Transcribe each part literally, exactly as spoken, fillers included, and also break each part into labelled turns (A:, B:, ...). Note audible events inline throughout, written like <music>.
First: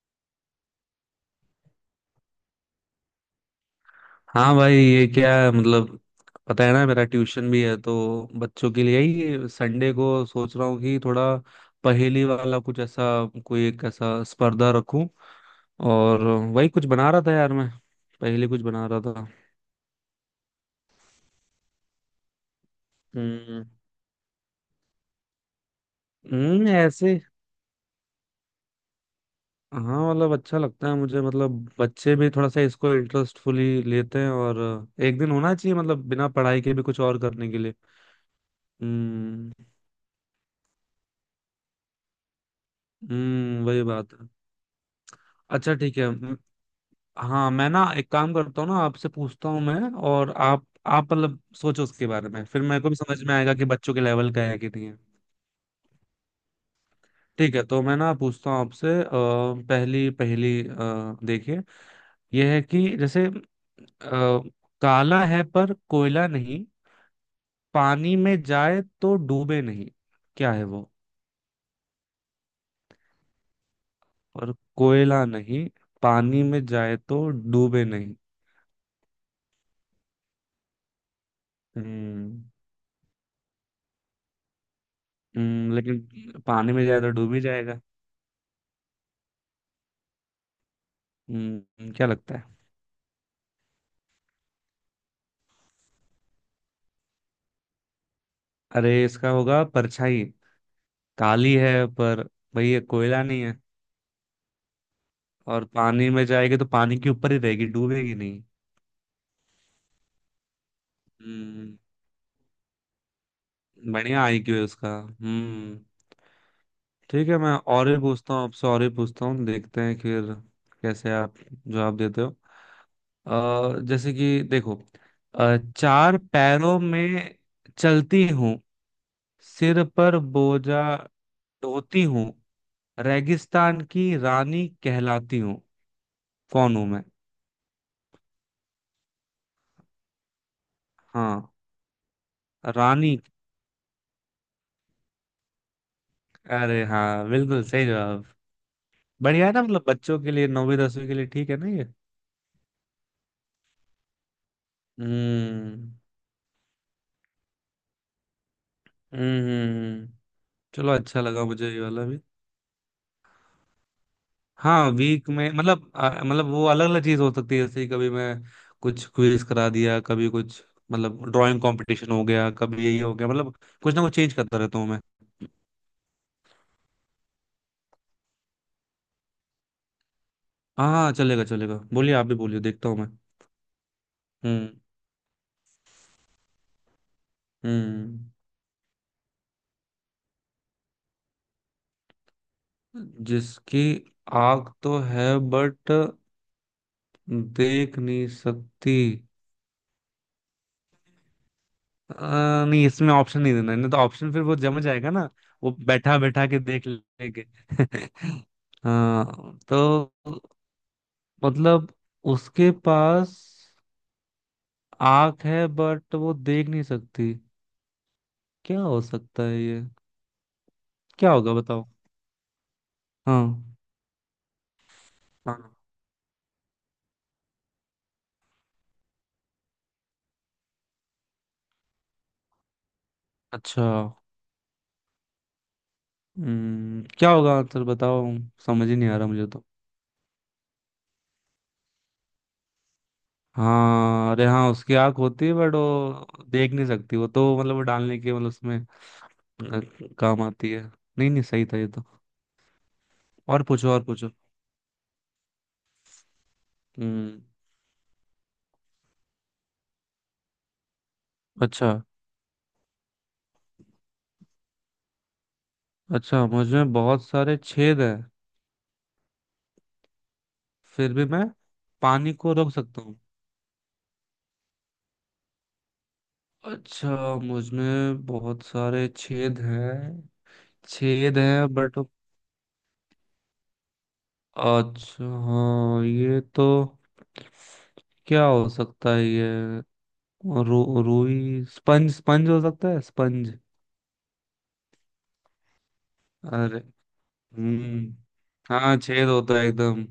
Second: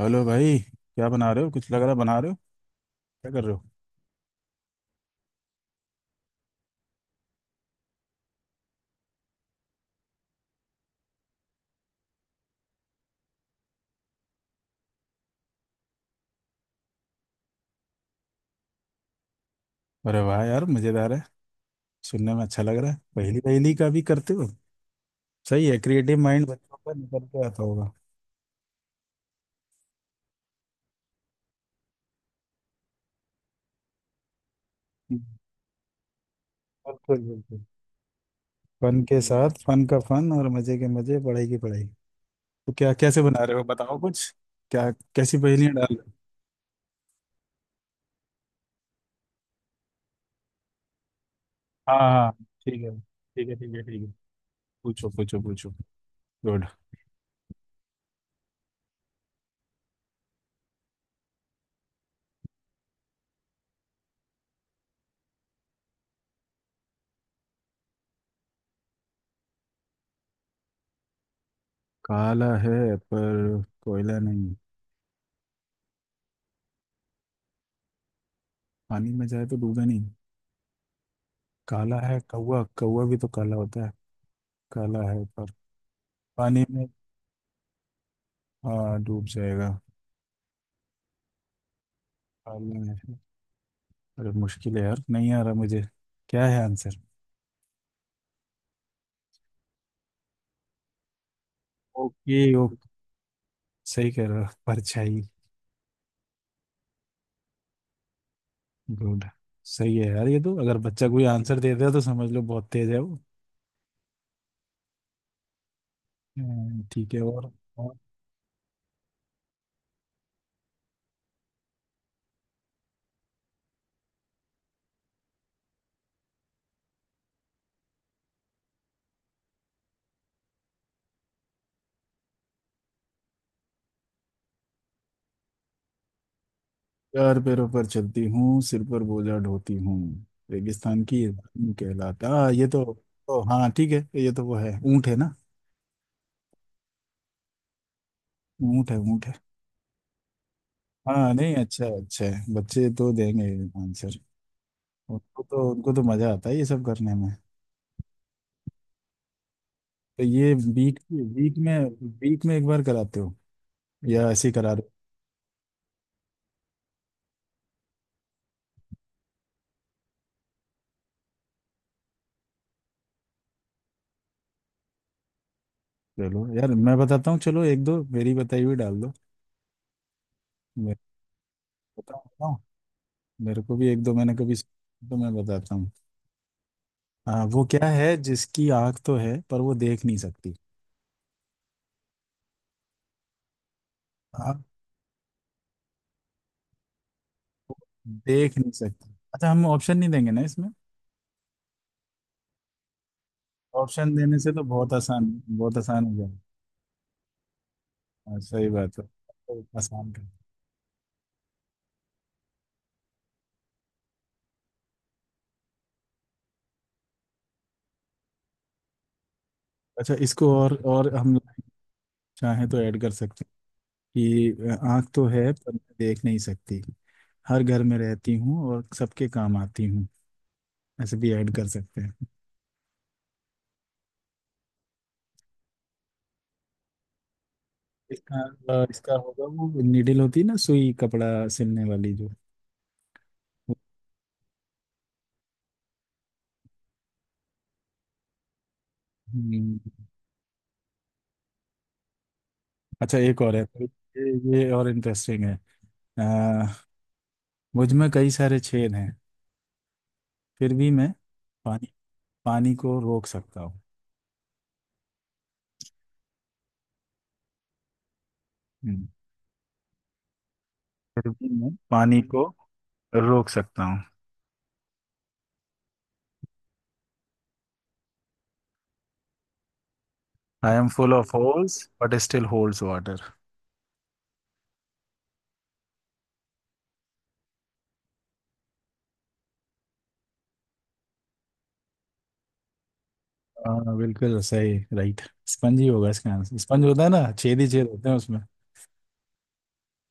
A: Hello भाई। क्या बना रहे हो? कुछ लग रहा है बना रहे हो। क्या कर रहे हो?
B: हाँ भाई, ये क्या है, मतलब पता है ना, मेरा ट्यूशन भी है, तो बच्चों के लिए ही संडे को सोच रहा हूँ कि थोड़ा पहेली वाला कुछ ऐसा, कोई एक ऐसा स्पर्धा रखूं। और वही कुछ बना रहा था यार मैं, पहेली कुछ बना रहा था।
A: अरे वाह यार, मजेदार है। सुनने में अच्छा लग रहा है। पहली
B: हम्म।
A: पहली का भी करते हो? सही है। क्रिएटिव माइंड
B: हम्म,
A: बच्चों का
B: ऐसे।
A: निकल के आता होगा।
B: हाँ, मतलब अच्छा लगता है मुझे, मतलब बच्चे भी थोड़ा सा इसको इंटरेस्टफुली लेते हैं, और एक
A: हम्म,
B: दिन होना चाहिए, मतलब बिना पढ़ाई के भी कुछ
A: बिल्कुल
B: और करने के
A: बिल्कुल।
B: लिए।
A: फन के साथ
B: हम्म
A: फन का फन और मजे के मजे, पढ़ाई की पढ़ाई। तो क्या कैसे बना रहे हो,
B: हम्म वही
A: बताओ
B: बात है।
A: कुछ? क्या? कैसी पहेलियां
B: अच्छा,
A: डाल
B: ठीक
A: रहे
B: है।
A: हो?
B: हाँ, मैं ना एक काम करता हूँ ना, आपसे पूछता हूँ मैं, और आप आप मतलब सोचो
A: हाँ
B: उसके बारे
A: हाँ।
B: में, फिर मेरे
A: ठीक
B: को भी
A: है
B: समझ में
A: ठीक है
B: आएगा कि
A: ठीक है
B: बच्चों के
A: ठीक है।
B: लेवल का है कि नहीं है।
A: पूछो पूछो पूछो। गुड।
B: ठीक है, तो मैं ना पूछता हूँ आपसे, अ, पहली पहली, अ, देखिए, यह है कि जैसे, अ, काला है पर कोयला नहीं, पानी में जाए तो डूबे नहीं, क्या है वो?
A: काला है पर कोयला नहीं।
B: और कोयला नहीं, पानी में जाए तो डूबे नहीं।
A: पानी में जाए तो डूबे नहीं। काला है,
B: हम्म।
A: कौवा। कौवा भी तो काला होता है। काला है पर
B: हम्म, लेकिन
A: पानी
B: पानी में
A: में।
B: जाए तो डूब ही जाएगा।
A: हाँ डूब जाएगा।
B: हम्म क्या लगता है?
A: काला है। अरे मुश्किल है यार, नहीं आ रहा मुझे। क्या है आंसर?
B: अरे, इसका होगा परछाई। काली है, पर
A: ओके
B: भाई ये
A: ओके।
B: कोयला नहीं है,
A: सही कह रहा, परछाई।
B: और पानी में जाएगी तो पानी के ऊपर ही रहेगी, डूबेगी नहीं।
A: गुड। सही है यार। ये तो अगर बच्चा कोई आंसर दे
B: हम्म।
A: दे तो समझ लो बहुत तेज है वो।
B: बढ़िया आईक्यू है उसका। हम्म।
A: हम्म, ठीक है।
B: ठीक है,
A: और?
B: मैं और
A: और।
B: भी पूछता हूँ आपसे, और भी पूछता हूँ, देखते हैं फिर कैसे आप जवाब देते हो। अ, जैसे कि देखो, अ, चार पैरों में चलती हूँ, सिर पर बोझा ढोती हूँ, रेगिस्तान की रानी कहलाती हूँ, कौन हूँ मैं?
A: चार पैरों पर चलती हूँ, सिर पर बोझा ढोती हूँ, रेगिस्तान की ये
B: हाँ,
A: रानी कहलाता, हाँ ये तो।
B: रानी।
A: ओ हाँ ठीक है। ये तो वो है, ऊँट है ना।
B: अरे हाँ, बिल्कुल सही जवाब।
A: ऊँट है ऊँट है।
B: बढ़िया है ना, मतलब बच्चों के लिए नौवीं दसवीं के लिए
A: हाँ,
B: ठीक
A: नहीं
B: है ना
A: अच्छा
B: ये।
A: है अच्छा है। बच्चे तो देंगे आंसर। उनको तो उनको
B: हम्म।
A: तो मजा आता है ये सब करने में।
B: हम्म। हम्म। हम्म।
A: तो ये
B: चलो,
A: वीक
B: अच्छा लगा
A: वीक
B: मुझे
A: में
B: ये वाला भी।
A: वीक में एक बार कराते हो या ऐसे ही करा रहे
B: हाँ,
A: हो?
B: वीक में मतलब, अ, मतलब वो अलग अलग चीज हो सकती है, जैसे कभी मैं कुछ क्विज करा दिया, कभी कुछ, मतलब ड्राइंग कंपटीशन हो गया, कभी यही हो गया, मतलब कुछ ना कुछ चेंज करता रहता हूँ मैं।
A: चलो यार, मैं बताता हूँ। चलो एक दो मेरी बताई हुई डाल दो।
B: हाँ
A: मैं
B: हाँ, चलेगा चलेगा, बोलिए,
A: बताऊँ?
B: आप भी
A: बताऊँ?
B: बोलिए, देखता हूँ मैं।
A: मेरे को भी एक दो मैंने कभी
B: हम्म।
A: सुना, तो मैं बताता हूँ। हाँ, वो क्या है
B: हम्म
A: जिसकी आंख तो है पर वो देख नहीं सकती?
B: जिसकी
A: आप
B: आग तो है, बट देख नहीं
A: देख नहीं
B: सकती?
A: सकती? अच्छा हम ऑप्शन नहीं देंगे ना इसमें?
B: अ, नहीं, इसमें ऑप्शन नहीं देना है, नहीं तो
A: ऑप्शन
B: ऑप्शन
A: देने
B: फिर
A: से
B: वो
A: तो
B: जम
A: बहुत
B: जाएगा ना।
A: आसान,
B: वो
A: बहुत आसान हो
B: बैठा
A: जाएगा।
B: बैठा के देख लेंगे।
A: हाँ,
B: <laughs>
A: सही बात है।
B: हाँ,
A: तो आसान
B: तो
A: कर।
B: मतलब उसके पास आंख है, बट वो देख नहीं सकती, क्या हो सकता है ये?
A: अच्छा इसको और और
B: क्या
A: हम
B: होगा, बताओ?
A: चाहें तो ऐड कर सकते
B: हाँ
A: हैं कि आंख तो है पर
B: हाँ।
A: मैं देख नहीं सकती। हर घर में रहती हूँ और सबके काम आती हूँ। ऐसे भी ऐड कर सकते हैं।
B: अच्छा। हम्म क्या होगा आंसर, बताओ?
A: इसका, अ,
B: समझ ही नहीं
A: इसका
B: आ रहा
A: होगा
B: मुझे तो।
A: वो नीडल होती है ना, सुई कपड़ा सिलने वाली जो।
B: हाँ, अरे हाँ, उसकी आंख होती है, बट वो देख नहीं सकती, वो तो मतलब वो डालने के मतलब उसमें
A: हम्म,
B: अ, काम आती है। नहीं नहीं, सही था ये तो।
A: अच्छा एक और
B: और
A: है तो
B: पूछो, और पूछो।
A: ये। ये और इंटरेस्टिंग है। आ,
B: हम्म।
A: मुझ में कई सारे छेद हैं। फिर भी मैं
B: अच्छा।
A: पानी, पानी को रोक सकता हूँ।
B: अच्छा, मुझ में बहुत सारे छेद हैं,
A: हम्म,
B: फिर भी
A: फिर
B: मैं
A: भी मैं पानी
B: पानी
A: को
B: को रोक सकता हूँ।
A: रोक सकता हूँ।
B: अच्छा, मुझ में बहुत सारे छेद हैं।
A: आई एम फुल ऑफ
B: छेद हैं,
A: holes,
B: but
A: but still holds water.
B: अच्छा हाँ, ये तो, क्या हो सकता है ये? रू रुई, स्पंज, स्पंज हो सकता है, स्पंज।
A: हाँ बिल्कुल सही, राइट। स्पंज ही होगा इसका आंसर।
B: अरे।
A: स्पंज होता है ना, छेद ही छेद होते हैं
B: हम्म।
A: उसमें।
B: हाँ, छेद होता है एकदम,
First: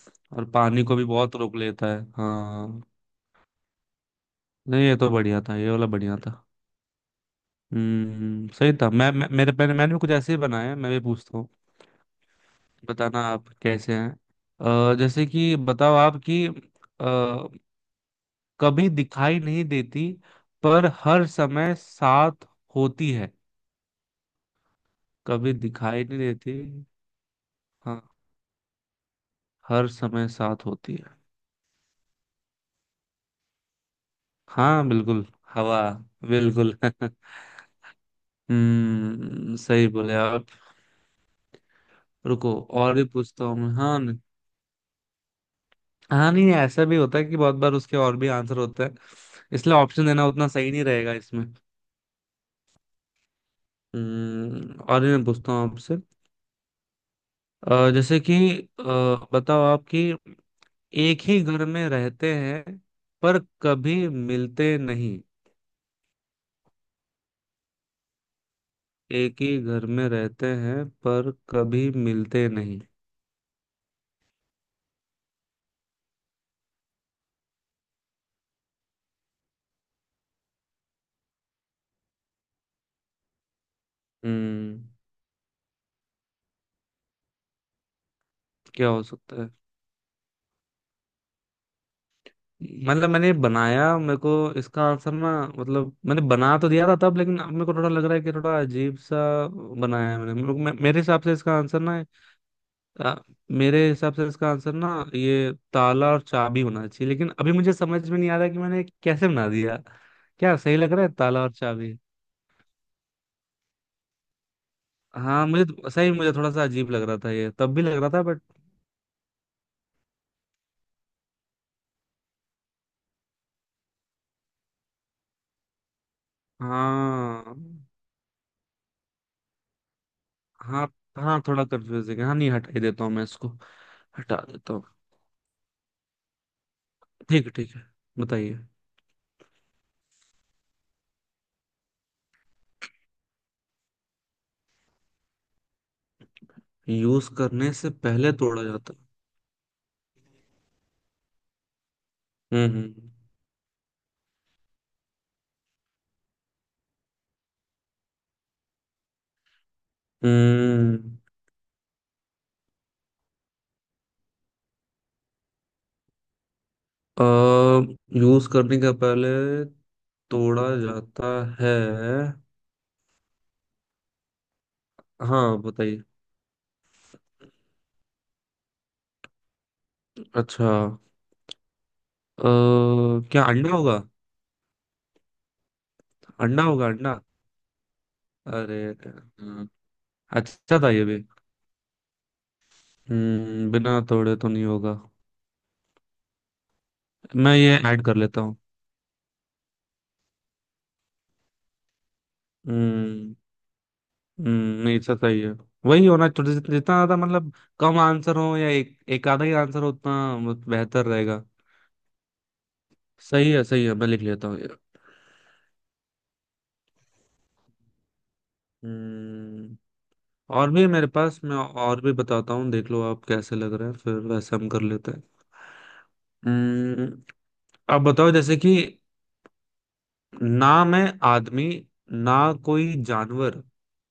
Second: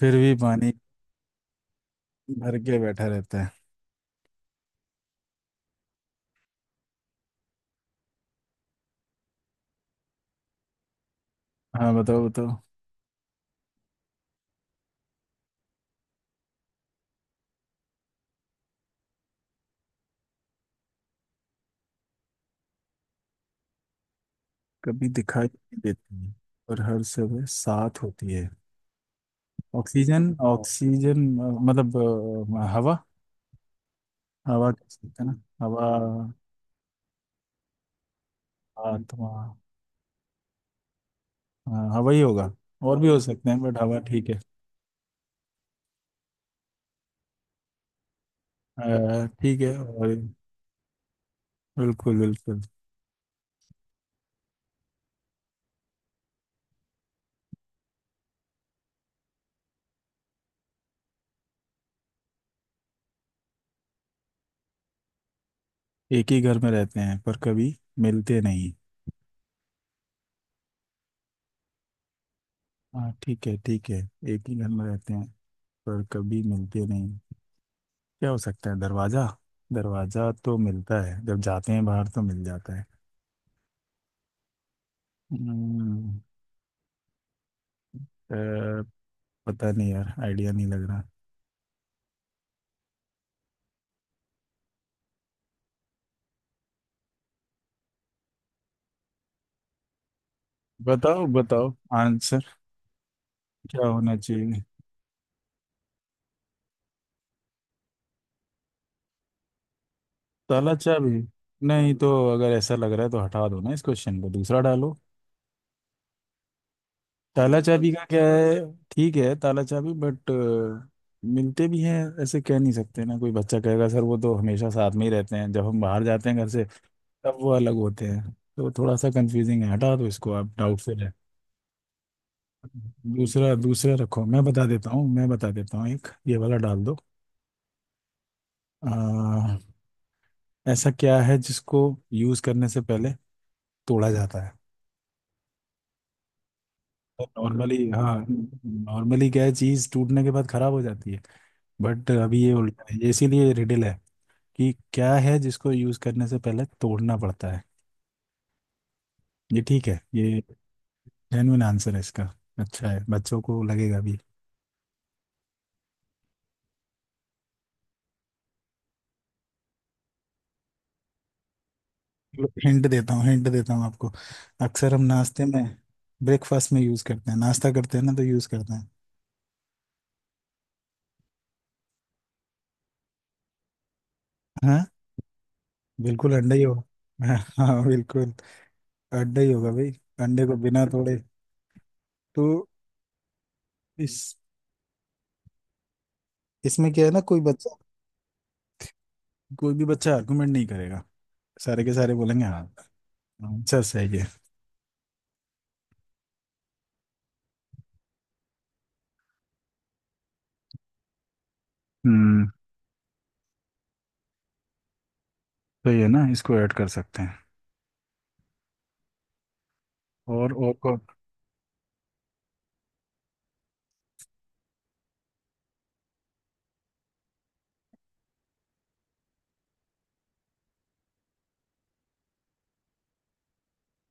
A: फिर भी
B: और
A: पानी
B: पानी को भी बहुत रोक लेता है,
A: भर के
B: हाँ।
A: बैठा रहता है।
B: नहीं, ये तो बढ़िया था, ये वाला बढ़िया था। हम्म, सही था। मैं, मैं मेरे मैंने मैंने भी कुछ ऐसे ही बनाए हैं, मैं भी पूछता हूँ,
A: हाँ बताओ बताओ।
B: बताना आप कैसे हैं। अ, जैसे कि बताओ आप कि अ, कभी दिखाई नहीं देती, पर हर समय साथ होती है।
A: कभी दिखाई
B: कभी
A: नहीं
B: दिखाई
A: देती
B: नहीं
A: है,
B: देती।
A: और हर सुबह
B: हाँ,
A: साथ होती है।
B: हर समय
A: ऑक्सीजन
B: साथ होती है।
A: ऑक्सीजन, अ, मतलब, अ, हवा। हवा कह
B: हाँ
A: सकते
B: बिल्कुल।
A: हैं ना,
B: हवा।
A: हवा।
B: बिल्कुल। <laughs>
A: आत्मा।
B: हम्म, सही बोले आप।
A: हाँ, हवा ही होगा।
B: रुको, और
A: और
B: भी
A: भी हो
B: पूछता
A: सकते
B: हूँ
A: हैं,
B: मैं,
A: बट हवा
B: हाँ न-
A: ठीक है।
B: हाँ नहीं, ऐसा भी होता है कि बहुत बार उसके और भी आंसर होते हैं,
A: अ, ठीक
B: इसलिए
A: है
B: ऑप्शन
A: और।
B: देना उतना सही नहीं रहेगा इसमें।
A: बिल्कुल बिल्कुल।
B: हम्म, और भी मैं पूछता हूँ आपसे, अ, जैसे कि, अ, बताओ आप कि एक ही घर में रहते हैं, पर कभी मिलते नहीं।
A: एक ही घर में रहते हैं पर कभी मिलते नहीं।
B: एक ही घर में रहते हैं, पर कभी मिलते नहीं।
A: हाँ ठीक है ठीक है। एक ही घर में रहते हैं पर कभी मिलते नहीं। क्या हो सकता है, दरवाजा? दरवाजा तो मिलता है, जब जाते हैं बाहर तो मिल जाता है।
B: हम्म
A: हम्म, अ,
B: क्या हो सकता है?
A: पता नहीं यार, आइडिया नहीं लग रहा।
B: मतलब मैंने बनाया, मेरे को इसका आंसर ना, मतलब मैंने बना तो दिया था तब, लेकिन अब मेरे को थोड़ा लग रहा है कि थोड़ा अजीब सा बनाया है मैंने। मेरे को- मे, मेरे हिसाब
A: बताओ
B: से इसका
A: बताओ
B: आंसर ना,
A: आंसर।
B: अ,
A: क्या
B: मेरे हिसाब
A: होना
B: से इसका
A: चाहिए?
B: आंसर ना, ये ताला और चाबी होना चाहिए, लेकिन अभी मुझे समझ में नहीं आ रहा कि मैंने कैसे बना दिया। क्या
A: ताला
B: सही लग रहा है,
A: चाबी?
B: ताला और
A: नहीं
B: चाबी?
A: तो अगर ऐसा लग रहा है तो हटा दो ना इस क्वेश्चन को, दूसरा डालो।
B: हाँ, मुझे तो- सही, मुझे थोड़ा सा अजीब लग रहा था ये,
A: ताला
B: तब भी
A: चाबी
B: लग
A: का
B: रहा था
A: क्या
B: बट।
A: है? ठीक है, ताला चाबी बट मिलते भी हैं। ऐसे कह नहीं सकते ना, कोई बच्चा कहेगा सर वो तो हमेशा साथ में ही रहते हैं। जब हम बाहर जाते हैं घर से तब वो
B: हाँ
A: अलग होते हैं। तो थोड़ा सा कंफ्यूजिंग है, हटा दो इसको, आप डाउट
B: हाँ
A: से रहे।
B: हाँ, थोड़ा कंफ्यूजिंग है, हाँ नहीं, हटा ही देता हूँ मैं इसको।
A: दूसरा दूसरा रखो।
B: हटा
A: मैं बता
B: देता हूँ।
A: देता हूँ, मैं बता देता हूँ एक, ये वाला डाल दो।
B: ठीक है, ठीक है। बताइए।
A: आ, ऐसा क्या है जिसको यूज करने से पहले तोड़ा जाता है?
B: यूज करने
A: नॉर्मली,
B: से
A: हाँ,
B: पहले तोड़ा जाता
A: नॉर्मली क्या है, चीज टूटने के बाद खराब हो जाती है। बट अभी ये
B: है?
A: उल्टा है, ये
B: हम्म।
A: इसीलिए रिडल है कि क्या है जिसको यूज करने से पहले तोड़ना पड़ता है। ये ठीक है। ये
B: हम्म।
A: जेन्युइन आंसर है इसका। अच्छा है, बच्चों को लगेगा भी।
B: हम्म। यूज करने के पहले तोड़ा जाता है?
A: हिंट देता हूँ, हिंट देता हूँ आपको। अक्सर हम नाश्ते
B: हाँ
A: में,
B: बताइए।
A: ब्रेकफास्ट में यूज करते हैं, नाश्ता करते हैं ना तो यूज करते हैं।
B: अच्छा। अ, क्या अंडा होगा?
A: हाँ बिल्कुल अंडा ही
B: अंडा होगा, अंडा।
A: होगा। हाँ बिल्कुल
B: अरे।
A: अंडा ही
B: हाँ,
A: होगा भाई। अंडे को
B: अच्छा
A: बिना
B: था ये
A: तोड़े
B: भी।
A: तो
B: हम्म बिना तोड़े
A: इस
B: तो नहीं होगा।
A: इसमें क्या है ना, कोई
B: मैं
A: बच्चा
B: ये ऐड कर लेता हूँ।
A: कोई भी बच्चा आर्गुमेंट नहीं करेगा। सारे के सारे बोलेंगे हाँ।
B: हम्म।
A: आंसर सही है।
B: हम्म, नहीं, अच्छा, सही है। वही होना चाहिए, जितना जितना ज्यादा मतलब कम आंसर हो, या एक एक आधा ही आंसर हो, उतना बेहतर रहेगा।
A: हम्म।
B: सही है, सही है, मैं लिख लेता हूँ ये।
A: तो ये ना इसको ऐड कर सकते हैं।
B: हम्म,
A: और?
B: और
A: और
B: भी है
A: कौन?
B: मेरे पास, मैं और भी बताता हूँ, देख लो आप कैसे लग रहे हैं, फिर वैसे हम कर लेते हैं। हम्म, अब बताओ, जैसे कि ना मैं आदमी, ना कोई जानवर,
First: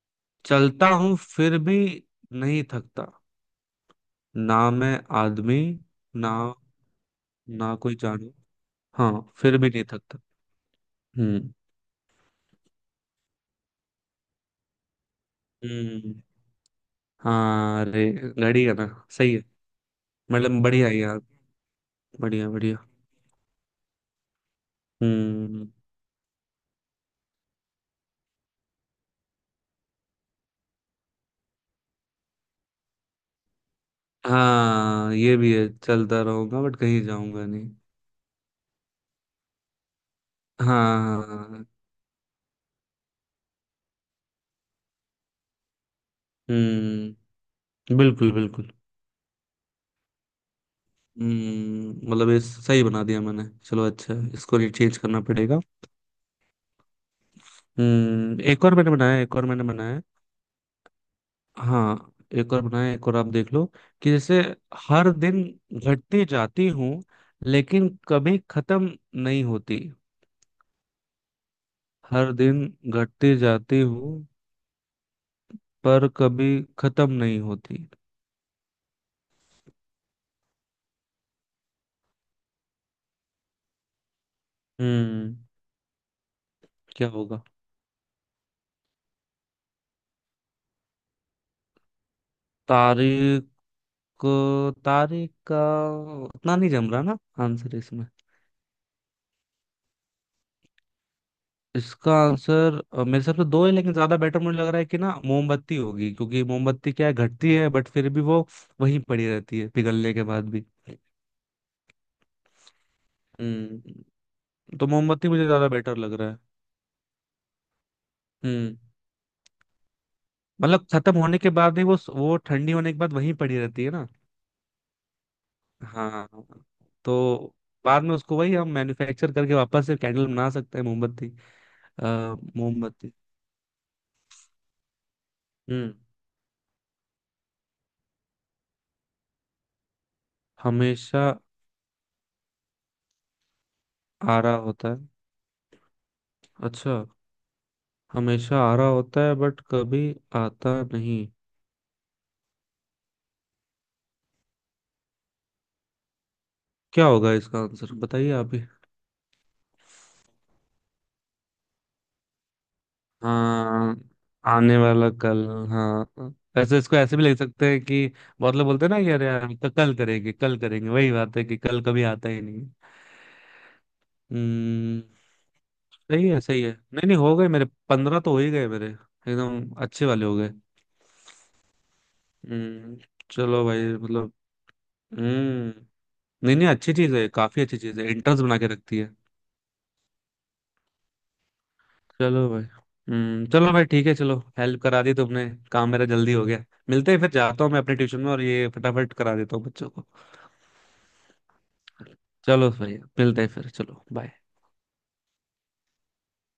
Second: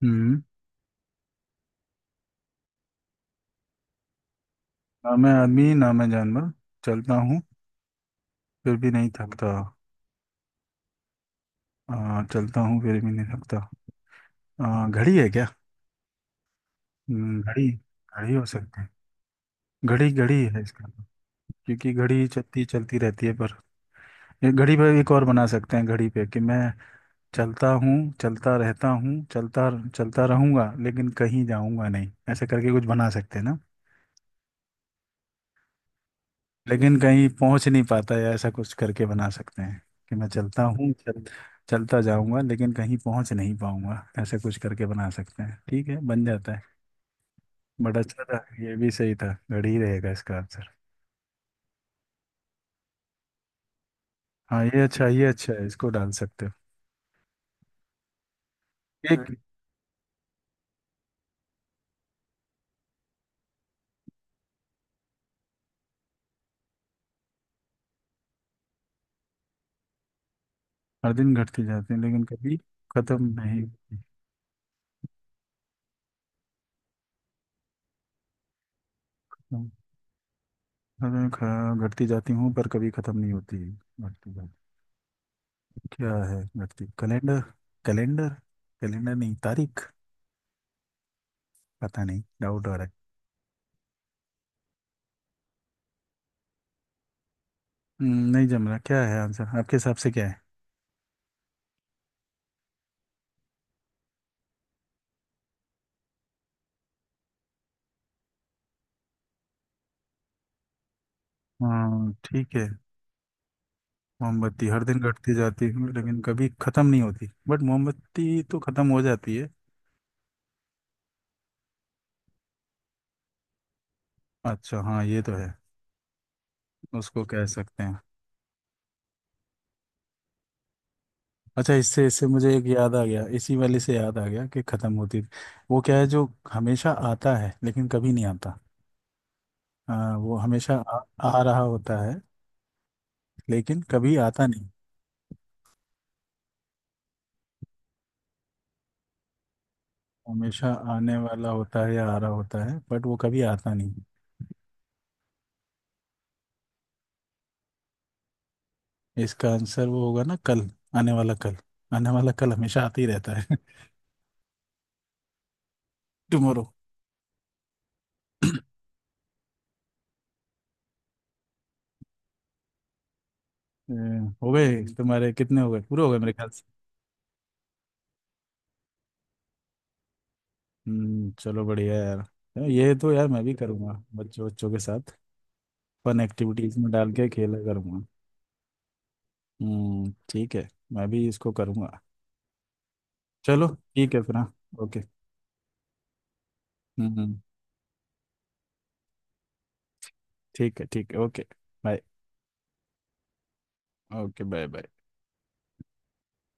A: हम्म।
B: चलता हूँ फिर भी नहीं थकता। ना मैं
A: ना मैं
B: आदमी,
A: आदमी ना मैं
B: ना
A: जानवर, चलता हूँ
B: ना कोई जानवर।
A: फिर भी नहीं
B: हाँ,
A: थकता।
B: फिर भी नहीं थकता। हम्म।
A: आ, चलता हूँ फिर भी नहीं थकता। आ, घड़ी है क्या?
B: हम्म
A: हम्म, घड़ी,
B: हाँ अरे,
A: घड़ी हो
B: घड़ी है
A: सकती
B: ना।
A: है।
B: सही है।
A: घड़ी, घड़ी है
B: मतलब
A: इसका,
B: बढ़िया है यार।
A: क्योंकि घड़ी
B: बढ़िया
A: चलती
B: बढ़िया।
A: चलती रहती है पर। ये घड़ी पे एक और बना
B: हम्म
A: सकते हैं। घड़ी पे कि मैं चलता हूँ, चलता रहता हूँ, चलता चलता रहूंगा लेकिन कहीं जाऊंगा नहीं, ऐसे करके कुछ बना सकते हैं ना?
B: हाँ, ये भी है, चलता रहूंगा बट
A: लेकिन
B: कहीं
A: कहीं
B: जाऊंगा
A: पहुंच
B: नहीं।
A: नहीं पाता, या ऐसा कुछ करके बना सकते हैं कि मैं चलता हूँ,
B: हाँ
A: चल
B: हाँ,
A: चलता जाऊंगा लेकिन कहीं पहुंच नहीं पाऊंगा, ऐसा कुछ करके बना सकते हैं। ठीक है बन जाता है,
B: हम्म,
A: बट अच्छा
B: बिल्कुल
A: था।
B: बिल्कुल।
A: ये भी सही था। घड़ी रहेगा इसका आंसर।
B: हम्म मतलब ये सही बना दिया मैंने, चलो अच्छा है, इसको
A: हाँ
B: नहीं
A: ये
B: चेंज
A: अच्छा,
B: करना
A: ये अच्छा
B: पड़ेगा।
A: है, इसको डाल सकते हो।
B: हम्म एक और मैंने बनाया,
A: एक
B: एक और मैंने बनाया। हाँ, एक और बनाया, एक और आप देख लो, कि जैसे हर दिन घटती जाती हूँ, लेकिन कभी खत्म नहीं होती।
A: हर दिन घटती जाती है लेकिन
B: हर
A: कभी
B: दिन
A: खत्म
B: घटती
A: नहीं
B: जाती
A: होती।
B: हूँ, पर कभी खत्म नहीं होती।
A: हर दिन ख- घटती जाती हूँ पर कभी खत्म नहीं होती। घटती जाती,
B: हम्म
A: क्या है घटती?
B: क्या
A: कैलेंडर?
B: होगा?
A: कैलेंडर, कैलेंडर नहीं तारीख। पता नहीं, डाउट हो रहा है।
B: तारीख? तारीख का उतना नहीं जम रहा ना आंसर इसमें।
A: हम्म, नहीं जम रहा। क्या है आंसर आपके हिसाब से, क्या है?
B: इसका आंसर अ, मेरे हिसाब से दो है, लेकिन ज्यादा बेटर मुझे लग रहा है कि ना मोमबत्ती होगी, क्योंकि मोमबत्ती क्या है, घटती है बट फिर भी वो वहीं पड़ी रहती है, पिघलने के बाद भी।
A: हाँ ठीक है।
B: हम्म
A: मोमबत्ती हर
B: तो
A: दिन
B: मोमबत्ती
A: घटती
B: मुझे
A: जाती
B: ज्यादा
A: है
B: बेटर लग
A: लेकिन
B: रहा है।
A: कभी ख़त्म नहीं होती, बट मोमबत्ती तो
B: हम्म
A: ख़त्म हो जाती है।
B: मतलब खत्म होने के बाद भी वो वो ठंडी होने के बाद वहीं पड़ी रहती है ना।
A: अच्छा हाँ ये तो है,
B: हाँ,
A: उसको कह
B: तो
A: सकते हैं।
B: बाद में उसको वही हम मैन्युफैक्चर करके वापस से कैंडल बना सकते हैं, मोमबत्ती।
A: अच्छा
B: अ,
A: इससे इससे मुझे एक याद आ
B: मोमबत्ती।
A: गया, इसी वाले से याद आ गया कि ख़त्म होती। वो
B: हम्म।
A: क्या है जो हमेशा आता है लेकिन कभी नहीं आता? आ, वो हमेशा आ,
B: हमेशा
A: आ रहा होता है लेकिन कभी
B: आ
A: आता
B: रहा
A: नहीं।
B: होता है? अच्छा, हमेशा आ रहा होता है बट कभी
A: हमेशा
B: आता
A: आने
B: नहीं।
A: वाला होता है, या आ रहा होता है, बट वो कभी आता नहीं।
B: क्या होगा इसका आंसर, बताइए आप ही।
A: इसका आंसर वो होगा ना, कल। आने वाला कल। आने वाला कल हमेशा आते ही रहता है। <laughs>
B: हाँ, आने वाला कल, हाँ।
A: टुमारो।
B: ऐसे इसको ऐसे भी लिख सकते हैं कि बहुत लोग बोलते हैं ना कि अरे यार, क- कल करेंगे, कल करेंगे, वही बात है कि कल कभी आता ही नहीं।
A: हो गए
B: हम्म।
A: तुम्हारे? कितने हो गए? पूरे हो गए
B: सही
A: मेरे
B: है,
A: ख्याल
B: सही
A: से।
B: है, नहीं नहीं, हो गए मेरे, पंद्रह तो हो ही गए मेरे, एकदम अच्छे वाले हो गए।
A: हम्म, चलो बढ़िया है यार। ये
B: हम्म।
A: तो यार मैं भी
B: चलो भाई,
A: करूँगा
B: मतलब,
A: बच्चों बच्चों के साथ।
B: हम्म।
A: फन
B: नहीं नहीं,
A: एक्टिविटीज में
B: अच्छी
A: डाल
B: चीज है,
A: के खेला
B: काफी अच्छी चीज
A: करूँगा।
B: है, इंटर्न्स बना के रखती है।
A: हम्म ठीक है, मैं भी इसको करूँगा।
B: चलो भाई, हम्म,
A: चलो
B: चलो भाई, ठीक है,
A: ठीक है फिर,
B: चलो,
A: हाँ।
B: Help
A: okay.
B: करा दी तुमने, काम मेरा जल्दी हो गया। मिलते
A: हम्म,
B: हैं फिर,
A: हम्म।
B: जाता हूँ मैं अपने ट्यूशन में, और ये फटाफट करा देता हूँ बच्चों को।
A: ठीक है ठीक है। ओके। बाय।
B: चलो भाई, मिलते हैं फिर, चलो बाय।
A: Okay, bye bye.